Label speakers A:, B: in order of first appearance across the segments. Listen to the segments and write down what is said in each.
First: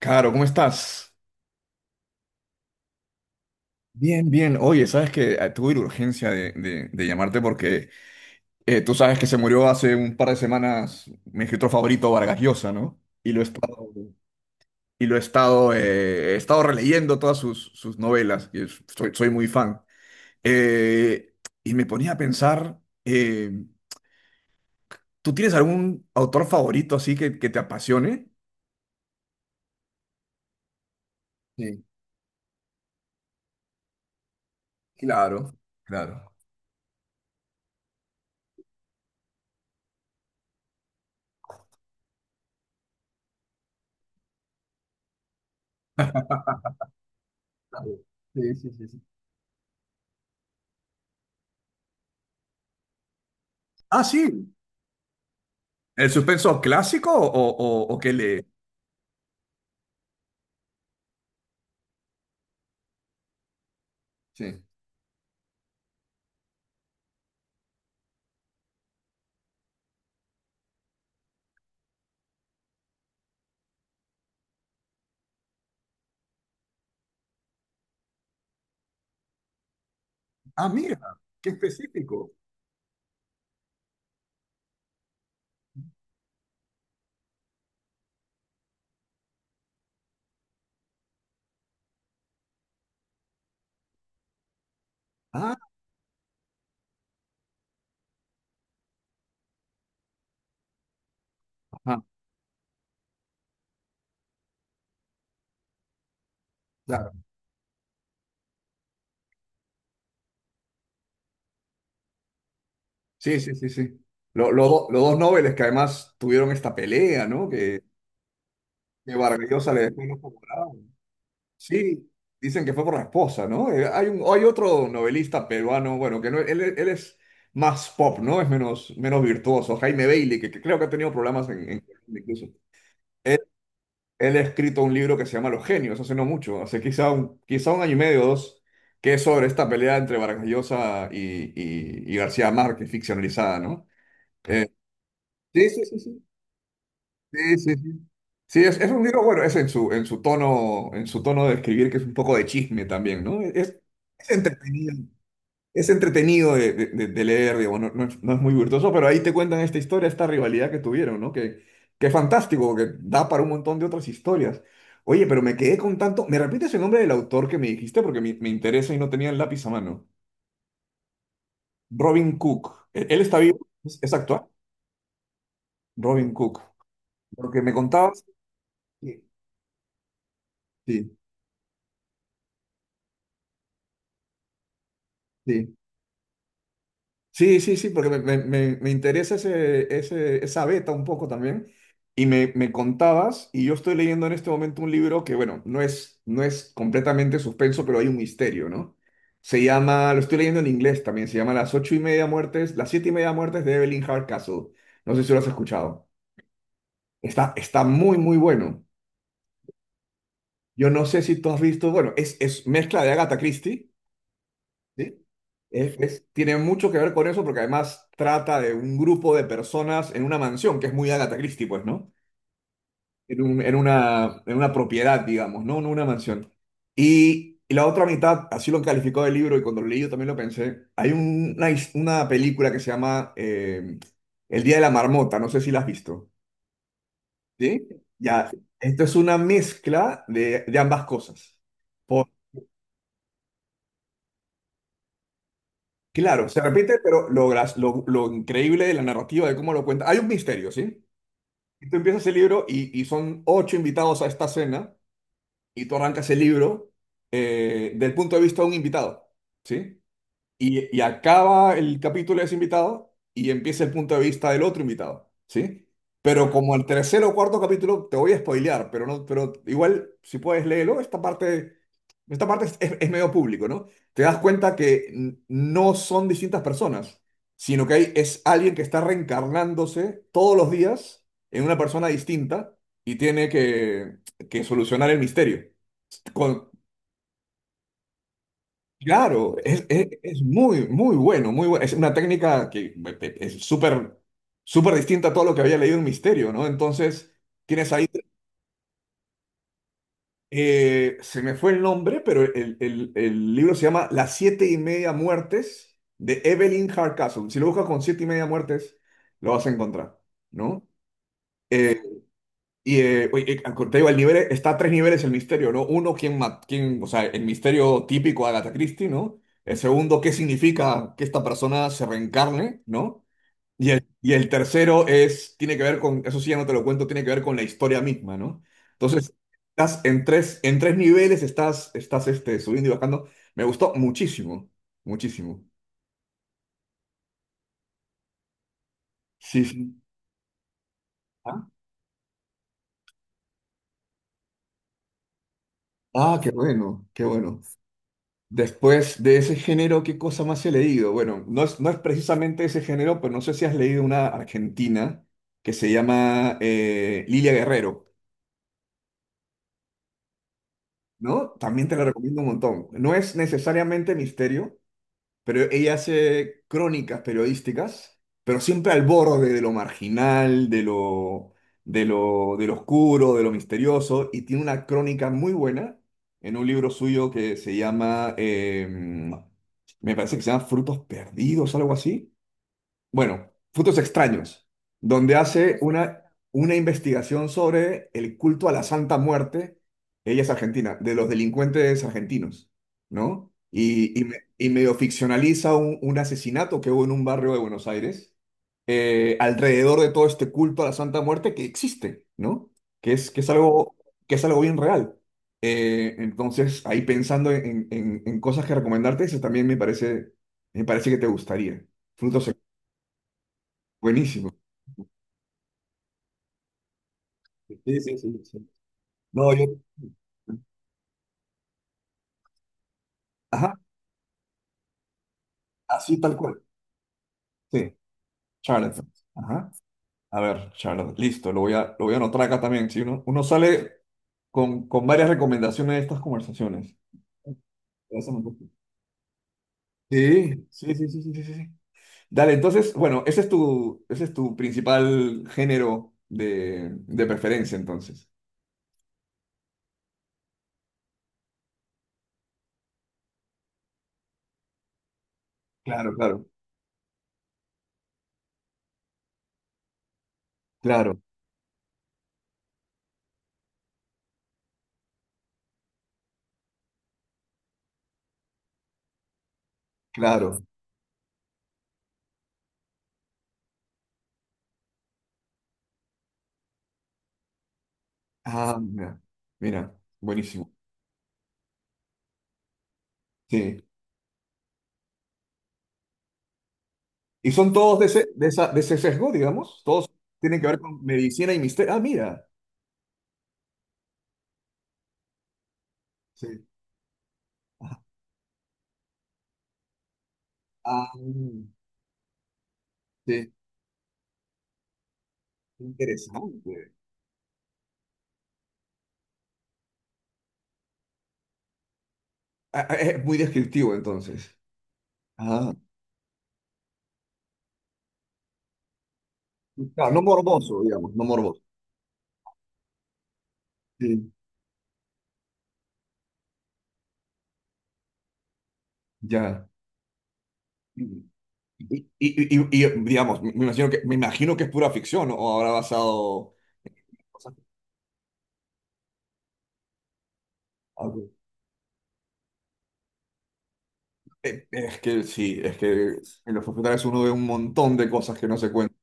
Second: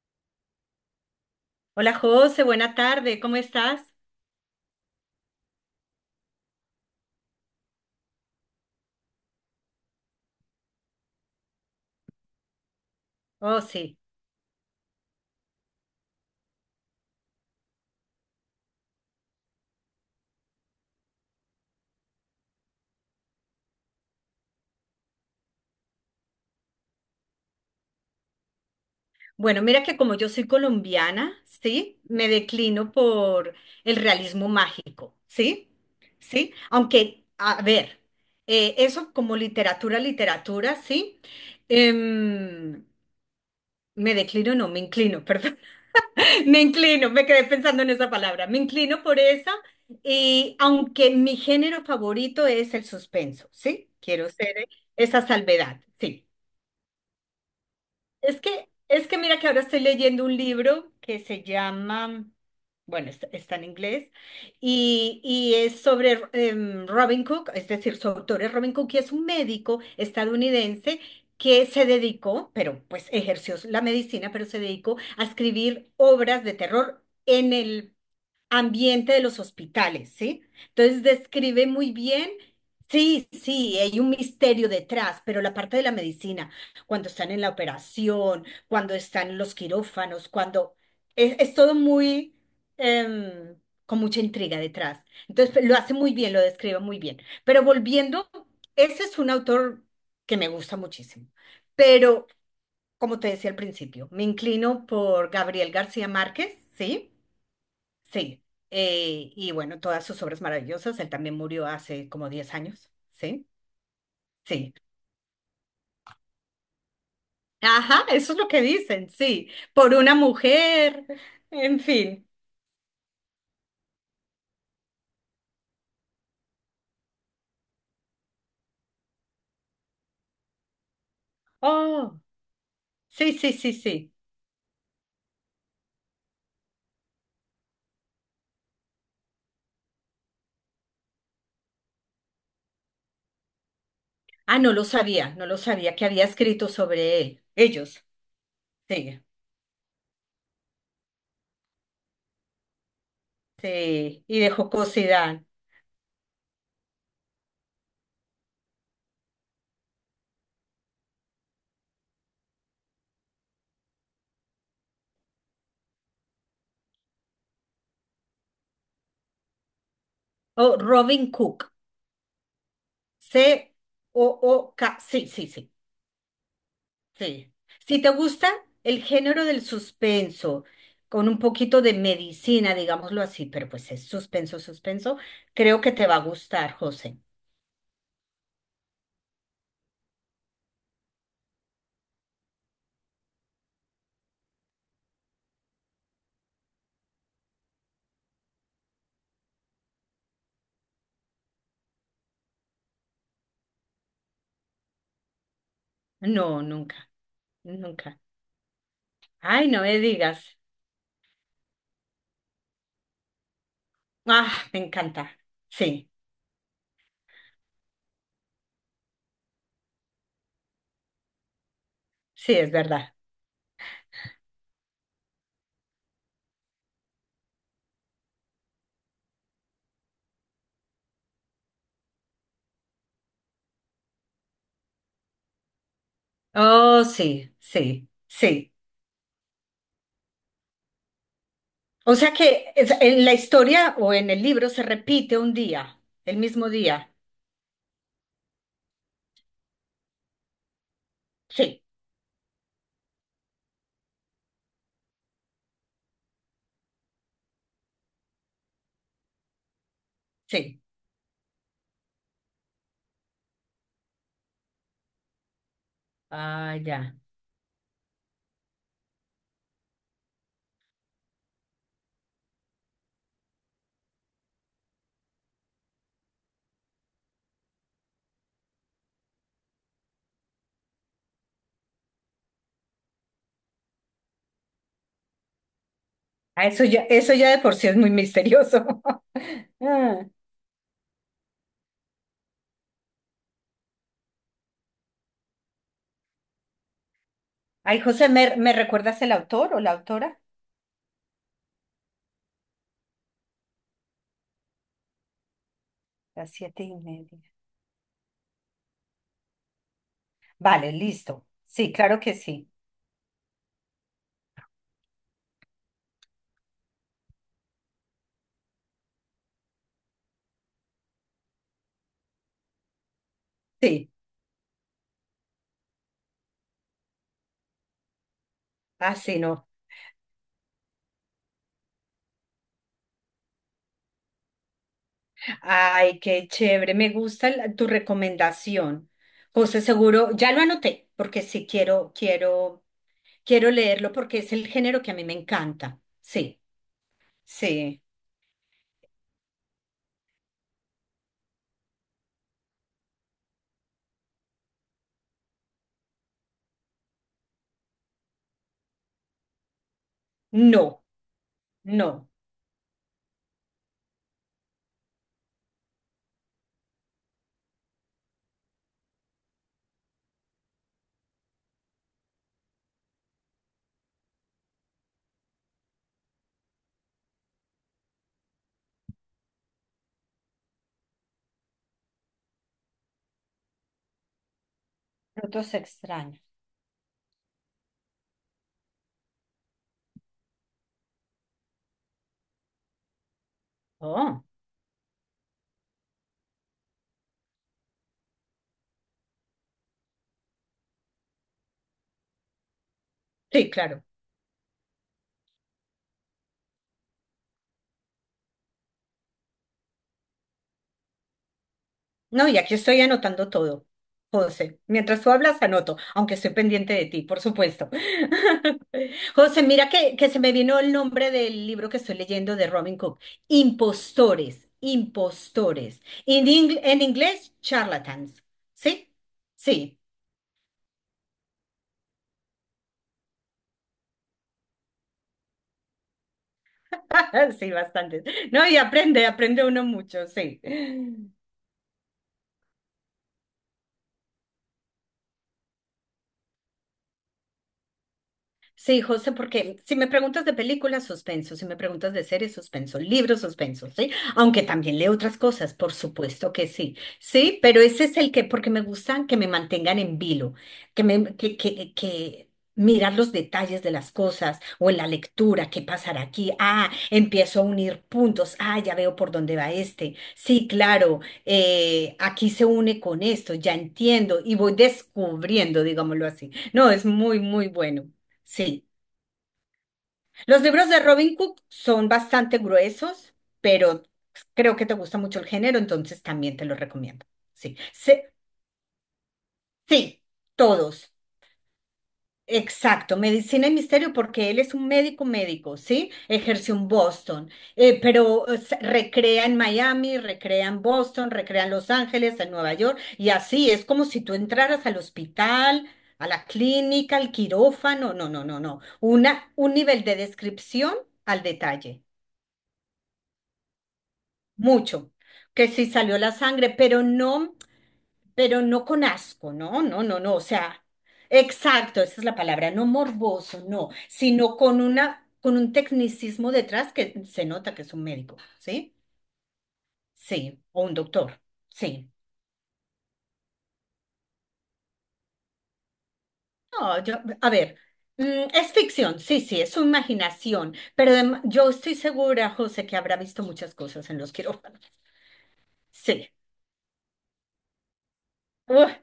A: Caro, ¿cómo estás?
B: Hola José, buena tarde, ¿cómo estás?
A: Bien, bien. Oye, sabes que tuve la urgencia de, de llamarte porque tú sabes que se murió hace un par de semanas mi escritor favorito, Vargas Llosa, ¿no?
B: Oh, sí.
A: Y lo he estado releyendo todas sus, sus novelas, y soy, soy muy fan. Eh, y me ponía a pensar, ¿tú tienes algún autor favorito así que te apasione?
B: Bueno, mira que como yo soy colombiana,
A: Sí,
B: ¿sí? Me declino por el realismo mágico,
A: claro,
B: ¿sí?
A: claro.
B: ¿Sí? Aunque, a ver, eso como literatura, literatura, ¿sí? Em, me declino, no, me inclino, perdón. Me inclino, me quedé pensando en
A: Claro.
B: esa palabra.
A: Sí,
B: Me
A: sí, sí,
B: inclino
A: sí.
B: por esa y aunque mi género favorito es el suspenso, ¿sí?
A: Ah,
B: Quiero
A: sí.
B: ser esa salvedad,
A: ¿El
B: sí.
A: suspenso clásico o qué
B: Es
A: le...?
B: que, es que mira que ahora estoy leyendo un libro que se llama, bueno, está en inglés,
A: Sí.
B: y es sobre Robin Cook, es decir, su autor es Robin Cook, y es un médico estadounidense que se dedicó, pero pues ejerció la medicina, pero se dedicó a escribir obras de terror. En el ambiente de los hospitales, ¿sí?
A: Ah, mira,
B: Entonces
A: qué
B: describe muy bien,
A: específico.
B: sí, sí, hay un misterio detrás, pero la parte de la medicina, cuando están en la operación, cuando están en los quirófanos, cuando es todo muy, em, con mucha intriga detrás.
A: Ah,
B: Entonces lo hace muy bien, lo describe muy bien. Pero volviendo, ese es un autor que me gusta muchísimo,
A: ajá,
B: pero como te decía al principio, me inclino por Gabriel García Márquez,
A: claro.
B: ¿sí? Sí, y bueno, todas sus obras maravillosas. Él también murió hace como 10 años,
A: Sí,
B: ¿sí?
A: sí, sí, sí. Lo- lo
B: Sí.
A: do- los dos Nobeles que además tuvieron esta pelea, ¿no? Que,
B: Ajá, eso es lo que dicen,
A: que Vargas
B: sí.
A: Llosa le
B: Por
A: dejó el
B: una
A: ojo morado.
B: mujer, en
A: Sí,
B: fin.
A: dicen que fue por la esposa, ¿no? Hay otro novelista peruano, bueno, que no, él es más pop, ¿no? Es menos, menos virtuoso, Jaime Bailey, que creo que ha tenido problemas en Colombia
B: Oh,
A: incluso.
B: sí, sí, sí, sí.
A: Él ha escrito un libro que se llama Los Genios, hace no mucho, hace quizá un año y medio o dos, que es sobre esta pelea entre Vargas Llosa y, y García Márquez, ficcionalizada, ¿no?
B: Ah,
A: Eh,
B: no lo sabía, no lo
A: sí, sí,
B: sabía
A: sí,
B: que
A: sí.
B: había escrito sobre él.
A: Sí, sí,
B: Ellos,
A: sí. Sí, es un
B: sí,
A: libro, bueno, es en su tono de escribir, que es un poco de chisme también, ¿no?
B: sí.
A: Es
B: Y de
A: entretenido,
B: jocosidad.
A: es entretenido de, de leer, digo, no, no es, no es muy virtuoso, pero ahí te cuentan esta historia, esta rivalidad que tuvieron, ¿no? Que es fantástico, que da para un montón de otras historias. Oye, pero me quedé con tanto. ¿Me repites el nombre del autor que me dijiste? Porque me interesa y no tenía el lápiz a mano.
B: Oh, Robin Cook,
A: Robin Cook. ¿Él está vivo? Es actual?
B: C-O-O-K, sí, sí, sí.
A: Robin Cook.
B: Sí.
A: Porque me
B: Si te
A: contabas.
B: gusta el
A: Sí,
B: género del suspenso,
A: sí.
B: con un poquito de medicina, digámoslo así, pero pues es suspenso, suspenso,
A: Sí.
B: creo que te va a gustar, José.
A: Sí, sí, sí, porque me, me interesa ese, esa beta un poco también. Y me contabas, y yo estoy leyendo en este momento un libro que, bueno, no es, no es completamente suspenso, pero hay un misterio, ¿no? Se llama, lo estoy leyendo en inglés también, se llama Las siete y media muertes de Evelyn Hardcastle. No sé si lo has escuchado.
B: No, nunca,
A: Está, está muy,
B: nunca.
A: muy bueno.
B: Ay, no me digas.
A: Yo no sé si tú has visto, bueno, es mezcla de Agatha Christie.
B: Ah, me
A: Sí.
B: encanta. Sí,
A: Tiene mucho que ver con eso porque además trata de un grupo de personas en una mansión, que es muy Agatha Christie, pues, ¿no?
B: sí, es verdad.
A: En en una propiedad, digamos, ¿no? En una mansión. Y la otra mitad, así lo calificó del libro y cuando lo leí yo también lo pensé, hay una película que se llama El Día de la Marmota, no sé si la has visto,
B: Oh, sí,
A: ¿sí?
B: sí,
A: Ya,
B: sí.
A: esto es una mezcla de ambas cosas.
B: O sea que en la historia o en el libro se repite un día, el
A: Claro, se
B: mismo
A: repite,
B: día.
A: pero lo increíble de la narrativa, de cómo lo cuenta. Hay un misterio, ¿sí?
B: Sí,
A: Y tú empiezas el libro y son ocho invitados a esta cena y tú arrancas el libro del punto de vista de un invitado, ¿sí?
B: sí.
A: Y acaba el capítulo de ese invitado y empieza el punto de vista del otro invitado, ¿sí? Pero
B: Ah,
A: como el
B: ya.
A: tercer o cuarto capítulo, te voy a spoilear, pero, no, pero igual, si puedes léelo, esta parte es, es medio público, ¿no? Te das cuenta que no son distintas personas, sino que hay, es alguien que está reencarnándose todos los días en una persona distinta y tiene que solucionar el misterio.
B: Ah, eso ya, eso ya de por sí es muy misterioso.
A: Claro, es,
B: Ah.
A: es muy, muy bueno, muy bueno. Es una técnica que es súper, súper distinta a todo lo que había leído en Misterio, ¿no? Entonces, tienes
B: Ay,
A: ahí,
B: José, ¿me recuerdas el autor o la autora?
A: se me fue el nombre, pero el, el libro se llama Las siete y media muertes de
B: Las siete
A: Evelyn
B: y media.
A: Hardcastle. Si lo buscas con siete y media muertes, lo vas a encontrar, ¿no?
B: Vale, listo. Sí,
A: Eh,
B: claro que sí.
A: Y oye, te digo, el nivel está a tres niveles el misterio, ¿no? Uno, ¿quién, quién, o sea, el misterio típico de Agatha Christie, ¿no? El segundo, ¿qué significa que esta persona se reencarne?, ¿no?
B: Sí,
A: Y el tercero es, tiene que ver con, eso sí ya no te lo cuento, tiene que ver con la historia misma, ¿no? Entonces,
B: así no.
A: estás en tres niveles, estás, estás este, subiendo y bajando. Me gustó muchísimo, muchísimo.
B: Ay, qué chévere. Me gusta tu recomendación.
A: Sí,
B: José,
A: sí.
B: seguro, ya lo anoté, porque sí
A: Ah,
B: quiero leerlo porque es el género que a mí me encanta.
A: ah, qué
B: Sí,
A: bueno, qué bueno.
B: sí.
A: Después de ese género, ¿qué cosa más he leído? Bueno, no es, no es precisamente ese género, pero no sé si has leído una argentina que se llama Lilia Guerrero,
B: No,
A: ¿no? También te la
B: no.
A: recomiendo un montón. No es necesariamente misterio, pero ella hace crónicas periodísticas, pero siempre al borde de lo marginal, de lo, de lo, de lo oscuro, de lo misterioso, y tiene una crónica muy buena en un libro suyo que se llama, me parece que se llama Frutos Perdidos, algo así, bueno, Frutos Extraños, donde
B: Frutos
A: hace
B: extraños.
A: una investigación sobre el culto a la Santa Muerte, ella es argentina, de los delincuentes argentinos, ¿no? Y,
B: Oh,
A: y medio ficcionaliza un asesinato que hubo en un barrio de Buenos Aires, alrededor de todo este culto a la Santa Muerte que existe, ¿no? Que es, que es
B: sí,
A: algo,
B: claro.
A: que es algo bien real. Entonces, ahí pensando en, en cosas que recomendarte, eso también me parece que te gustaría.
B: No,
A: Frutos.
B: y aquí estoy anotando todo,
A: Buenísimo.
B: José. Mientras tú hablas, anoto, aunque estoy pendiente de ti, por supuesto.
A: Sí, sí, sí, sí. No,
B: José,
A: yo.
B: mira que se me vino el nombre del libro que estoy leyendo de Robin Cook.
A: Ajá,
B: Impostores, impostores.
A: así tal cual.
B: En inglés,
A: Sí,
B: charlatans.
A: Charlotte.
B: ¿Sí?
A: Ajá.
B: Sí.
A: A ver, Charlotte, listo, lo voy a anotar acá también. Si uno, uno sale con varias recomendaciones de estas conversaciones.
B: Sí, bastante.
A: Eso me gusta.
B: No, y aprende uno mucho, sí.
A: Sí, sí, sí, sí, sí, sí, sí, sí. Dale, entonces, bueno, ese es tu principal género de preferencia, entonces.
B: Sí, José, porque si me preguntas de películas, suspenso, si me preguntas de series, suspenso, libros, suspenso, ¿sí? Aunque también leo otras cosas, por
A: Claro, claro,
B: supuesto que sí, sí, pero ese es el que, porque me gustan que me mantengan en vilo, que
A: claro,
B: me, que mirar los detalles de las cosas o en la lectura, qué pasará aquí, ah, empiezo a unir puntos, ah, ya veo por dónde va este,
A: claro.
B: sí, claro, aquí se une con esto, ya entiendo y voy descubriendo, digámoslo así. No, es muy, muy bueno.
A: Ah,
B: Sí.
A: mira, mira,
B: Los
A: buenísimo.
B: libros de Robin Cook son bastante gruesos,
A: Sí.
B: pero creo que te gusta mucho el género, entonces también te los recomiendo.
A: Y son
B: Sí.
A: todos de
B: Sí,
A: ese, de esa, de ese sesgo, digamos. Todos
B: sí,
A: tienen que ver con
B: todos.
A: medicina y misterio. Ah, mira.
B: Exacto, medicina y misterio, porque él es un médico médico, ¿sí?
A: Sí.
B: Ejerció en Boston,
A: Ah,
B: pero recrea en Miami, recrea en
A: ah,
B: Boston, recrea en Los Ángeles, en Nueva York, y
A: sí.
B: así es como si tú entraras al hospital, a la
A: Interesante.
B: clínica, al quirófano, no, no, no, no. Un nivel de descripción al detalle.
A: Ah, ah, es muy descriptivo, entonces.
B: Mucho, que
A: Ah,
B: sí salió la sangre, pero no con asco, no, no,
A: claro,
B: no,
A: no
B: no, o
A: morboso,
B: sea,
A: digamos, no morboso.
B: exacto, esa es la palabra, no morboso, no,
A: Sí.
B: sino con un tecnicismo detrás que se nota que es un médico, ¿sí?
A: Ya.
B: Sí, o un doctor,
A: Y,
B: sí.
A: y, y, digamos, me imagino que es pura ficción, ¿no? O habrá basado.
B: No, a
A: Cosas.
B: ver, es ficción, sí, sí, es su imaginación, pero
A: Algo.
B: yo estoy segura, José, que habrá visto muchas cosas en los quirófanos.
A: Es que sí, es que
B: Sí.
A: en los hospitales uno ve un montón de cosas que no se cuentan.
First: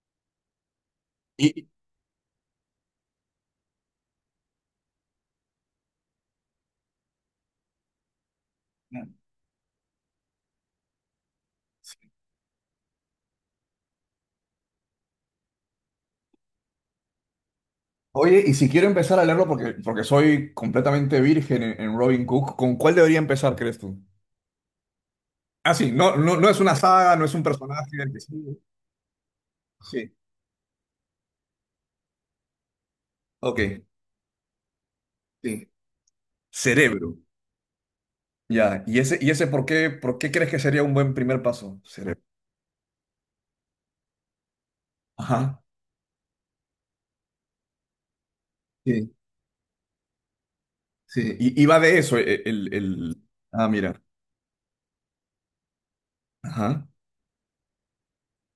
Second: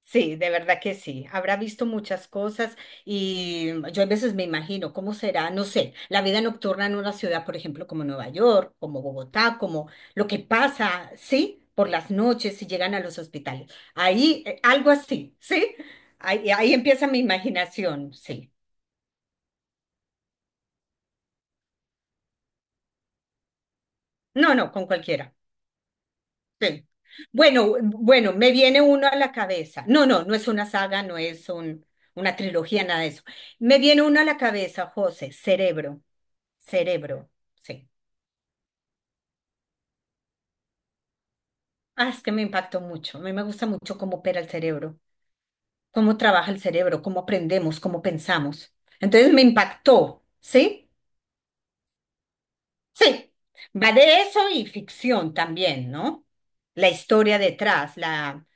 B: Sí, de verdad que sí. Habrá
A: Y,
B: visto muchas cosas y yo a veces me imagino cómo será, no sé, la vida nocturna en una ciudad, por ejemplo, como Nueva York, como Bogotá, como lo que pasa, ¿sí? Por las noches si llegan a los hospitales. Ahí, algo así, ¿sí? Ahí empieza mi imaginación,
A: oye,
B: sí.
A: y si quiero empezar a leerlo porque, porque soy completamente virgen en Robin Cook, ¿con cuál debería empezar, crees tú?
B: No, no, con cualquiera.
A: Ah, sí, no, no, no es una
B: Sí.
A: saga, no es un
B: Bueno,
A: personaje del que.
B: bueno,
A: Sí,
B: me viene uno a la cabeza. No,
A: sí.
B: no, no es una saga, no es una trilogía, nada de eso. Me
A: Ok,
B: viene uno a la cabeza, José,
A: sí.
B: Cerebro.
A: Cerebro.
B: Cerebro, sí.
A: Ya, y ese por qué crees que sería un buen primer paso?
B: Ah,
A: Cerebro.
B: es que me impactó mucho. A mí me gusta mucho cómo opera el cerebro,
A: Ajá.
B: cómo trabaja el cerebro, cómo aprendemos, cómo pensamos.
A: Sí,
B: Entonces me impactó, ¿sí?
A: sí. Y va de eso,
B: Sí.
A: el... Ah,
B: Va
A: mira.
B: de eso y ficción también, ¿no?
A: Ajá.
B: La historia detrás, la,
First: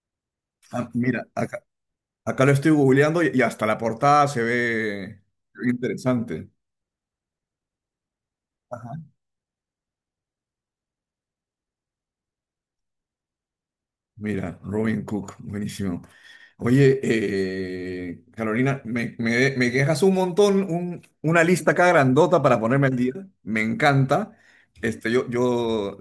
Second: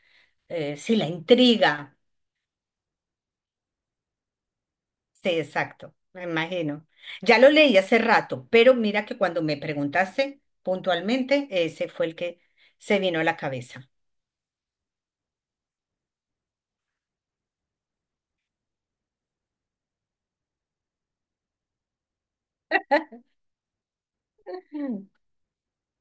B: eh,
A: Ah,
B: sí, la
A: mira, acá,
B: intriga.
A: acá lo estoy googleando y hasta la portada se ve,
B: Sí,
A: se ve
B: exacto, me
A: interesante.
B: imagino. Ya lo leí hace rato, pero mira que cuando me preguntaste puntualmente, ese fue el que se vino a la cabeza.
A: Mira, Robin Cook, buenísimo. Oye, Carolina, me dejas un montón, una lista acá grandota para ponerme al día. Me encanta.
B: Mm.
A: Este, yo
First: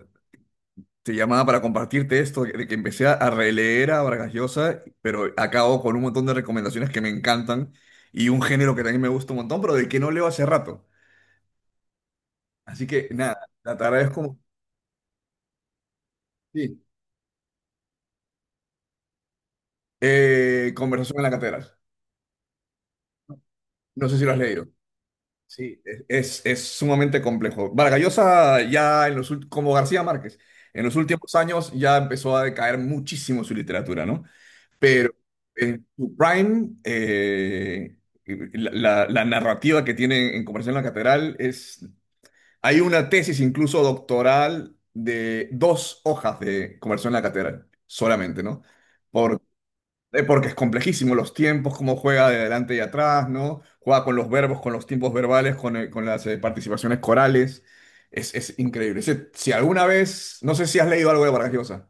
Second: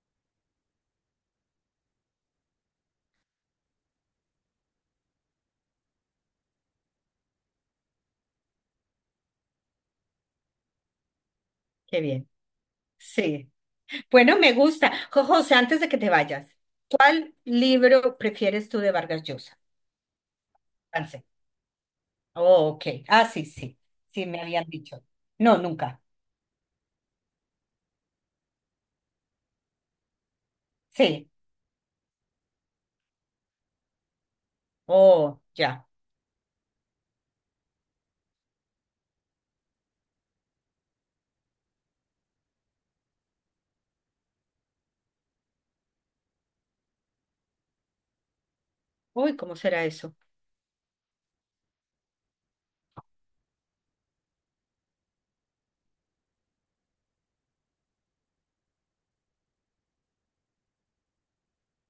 A: te llamaba para compartirte esto, de que empecé a releer a Vargas Llosa, pero acabo con un montón de recomendaciones que me encantan y un género que también me gusta un montón, pero del que no leo hace rato.
B: Qué bien.
A: Así que nada,
B: Sí.
A: te agradezco.
B: Bueno, me gusta. José, antes de que te vayas,
A: Sí.
B: ¿cuál libro prefieres tú de Vargas Llosa?
A: Conversación en
B: Avance.
A: la catedral.
B: Oh, ok. Ah, sí, sí.
A: No sé si
B: Sí,
A: lo has
B: me habían
A: leído.
B: dicho. No,
A: Sí,
B: nunca.
A: es sumamente complejo. Vargallosa ya en los como García Márquez, en los
B: Sí.
A: últimos años ya empezó a decaer muchísimo su literatura, ¿no? Pero
B: Oh,
A: en
B: ya.
A: su prime, la, la narrativa que tiene en Conversación en la Catedral es... Hay una tesis incluso doctoral de dos hojas de Conversación en la Catedral, solamente, ¿no?
B: Uy, ¿cómo será eso?
A: Porque es complejísimo los tiempos, cómo juega de adelante y atrás, ¿no? Juega con los verbos, con los tiempos verbales, con las participaciones corales. Es increíble. Ese, si alguna vez, no sé si has leído algo de Vargas Llosa.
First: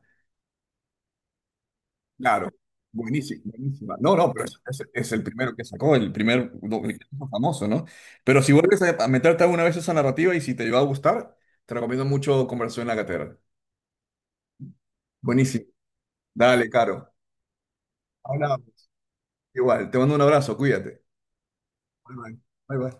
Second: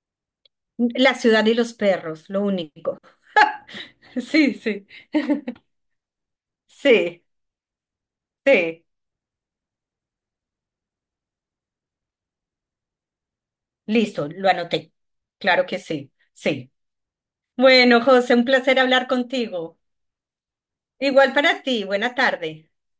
B: La ciudad y los perros, lo
A: Claro,
B: único.
A: buenísimo, buenísima. No, no, pero
B: Sí,
A: es,
B: sí.
A: es el primero que sacó, el el
B: Sí,
A: famoso, ¿no? Pero si vuelves
B: sí.
A: a meterte alguna vez a esa narrativa y si te va a gustar, te recomiendo mucho Conversación en la Catedral.
B: Listo, lo anoté.
A: Buenísimo.
B: Claro que sí,
A: Dale,
B: sí.
A: Caro.
B: Bueno, José, un placer
A: Hablamos.
B: hablar contigo.
A: Igual, te mando un abrazo, cuídate.
B: Igual para ti. Buena
A: Bye bye.
B: tarde.
A: Bye bye.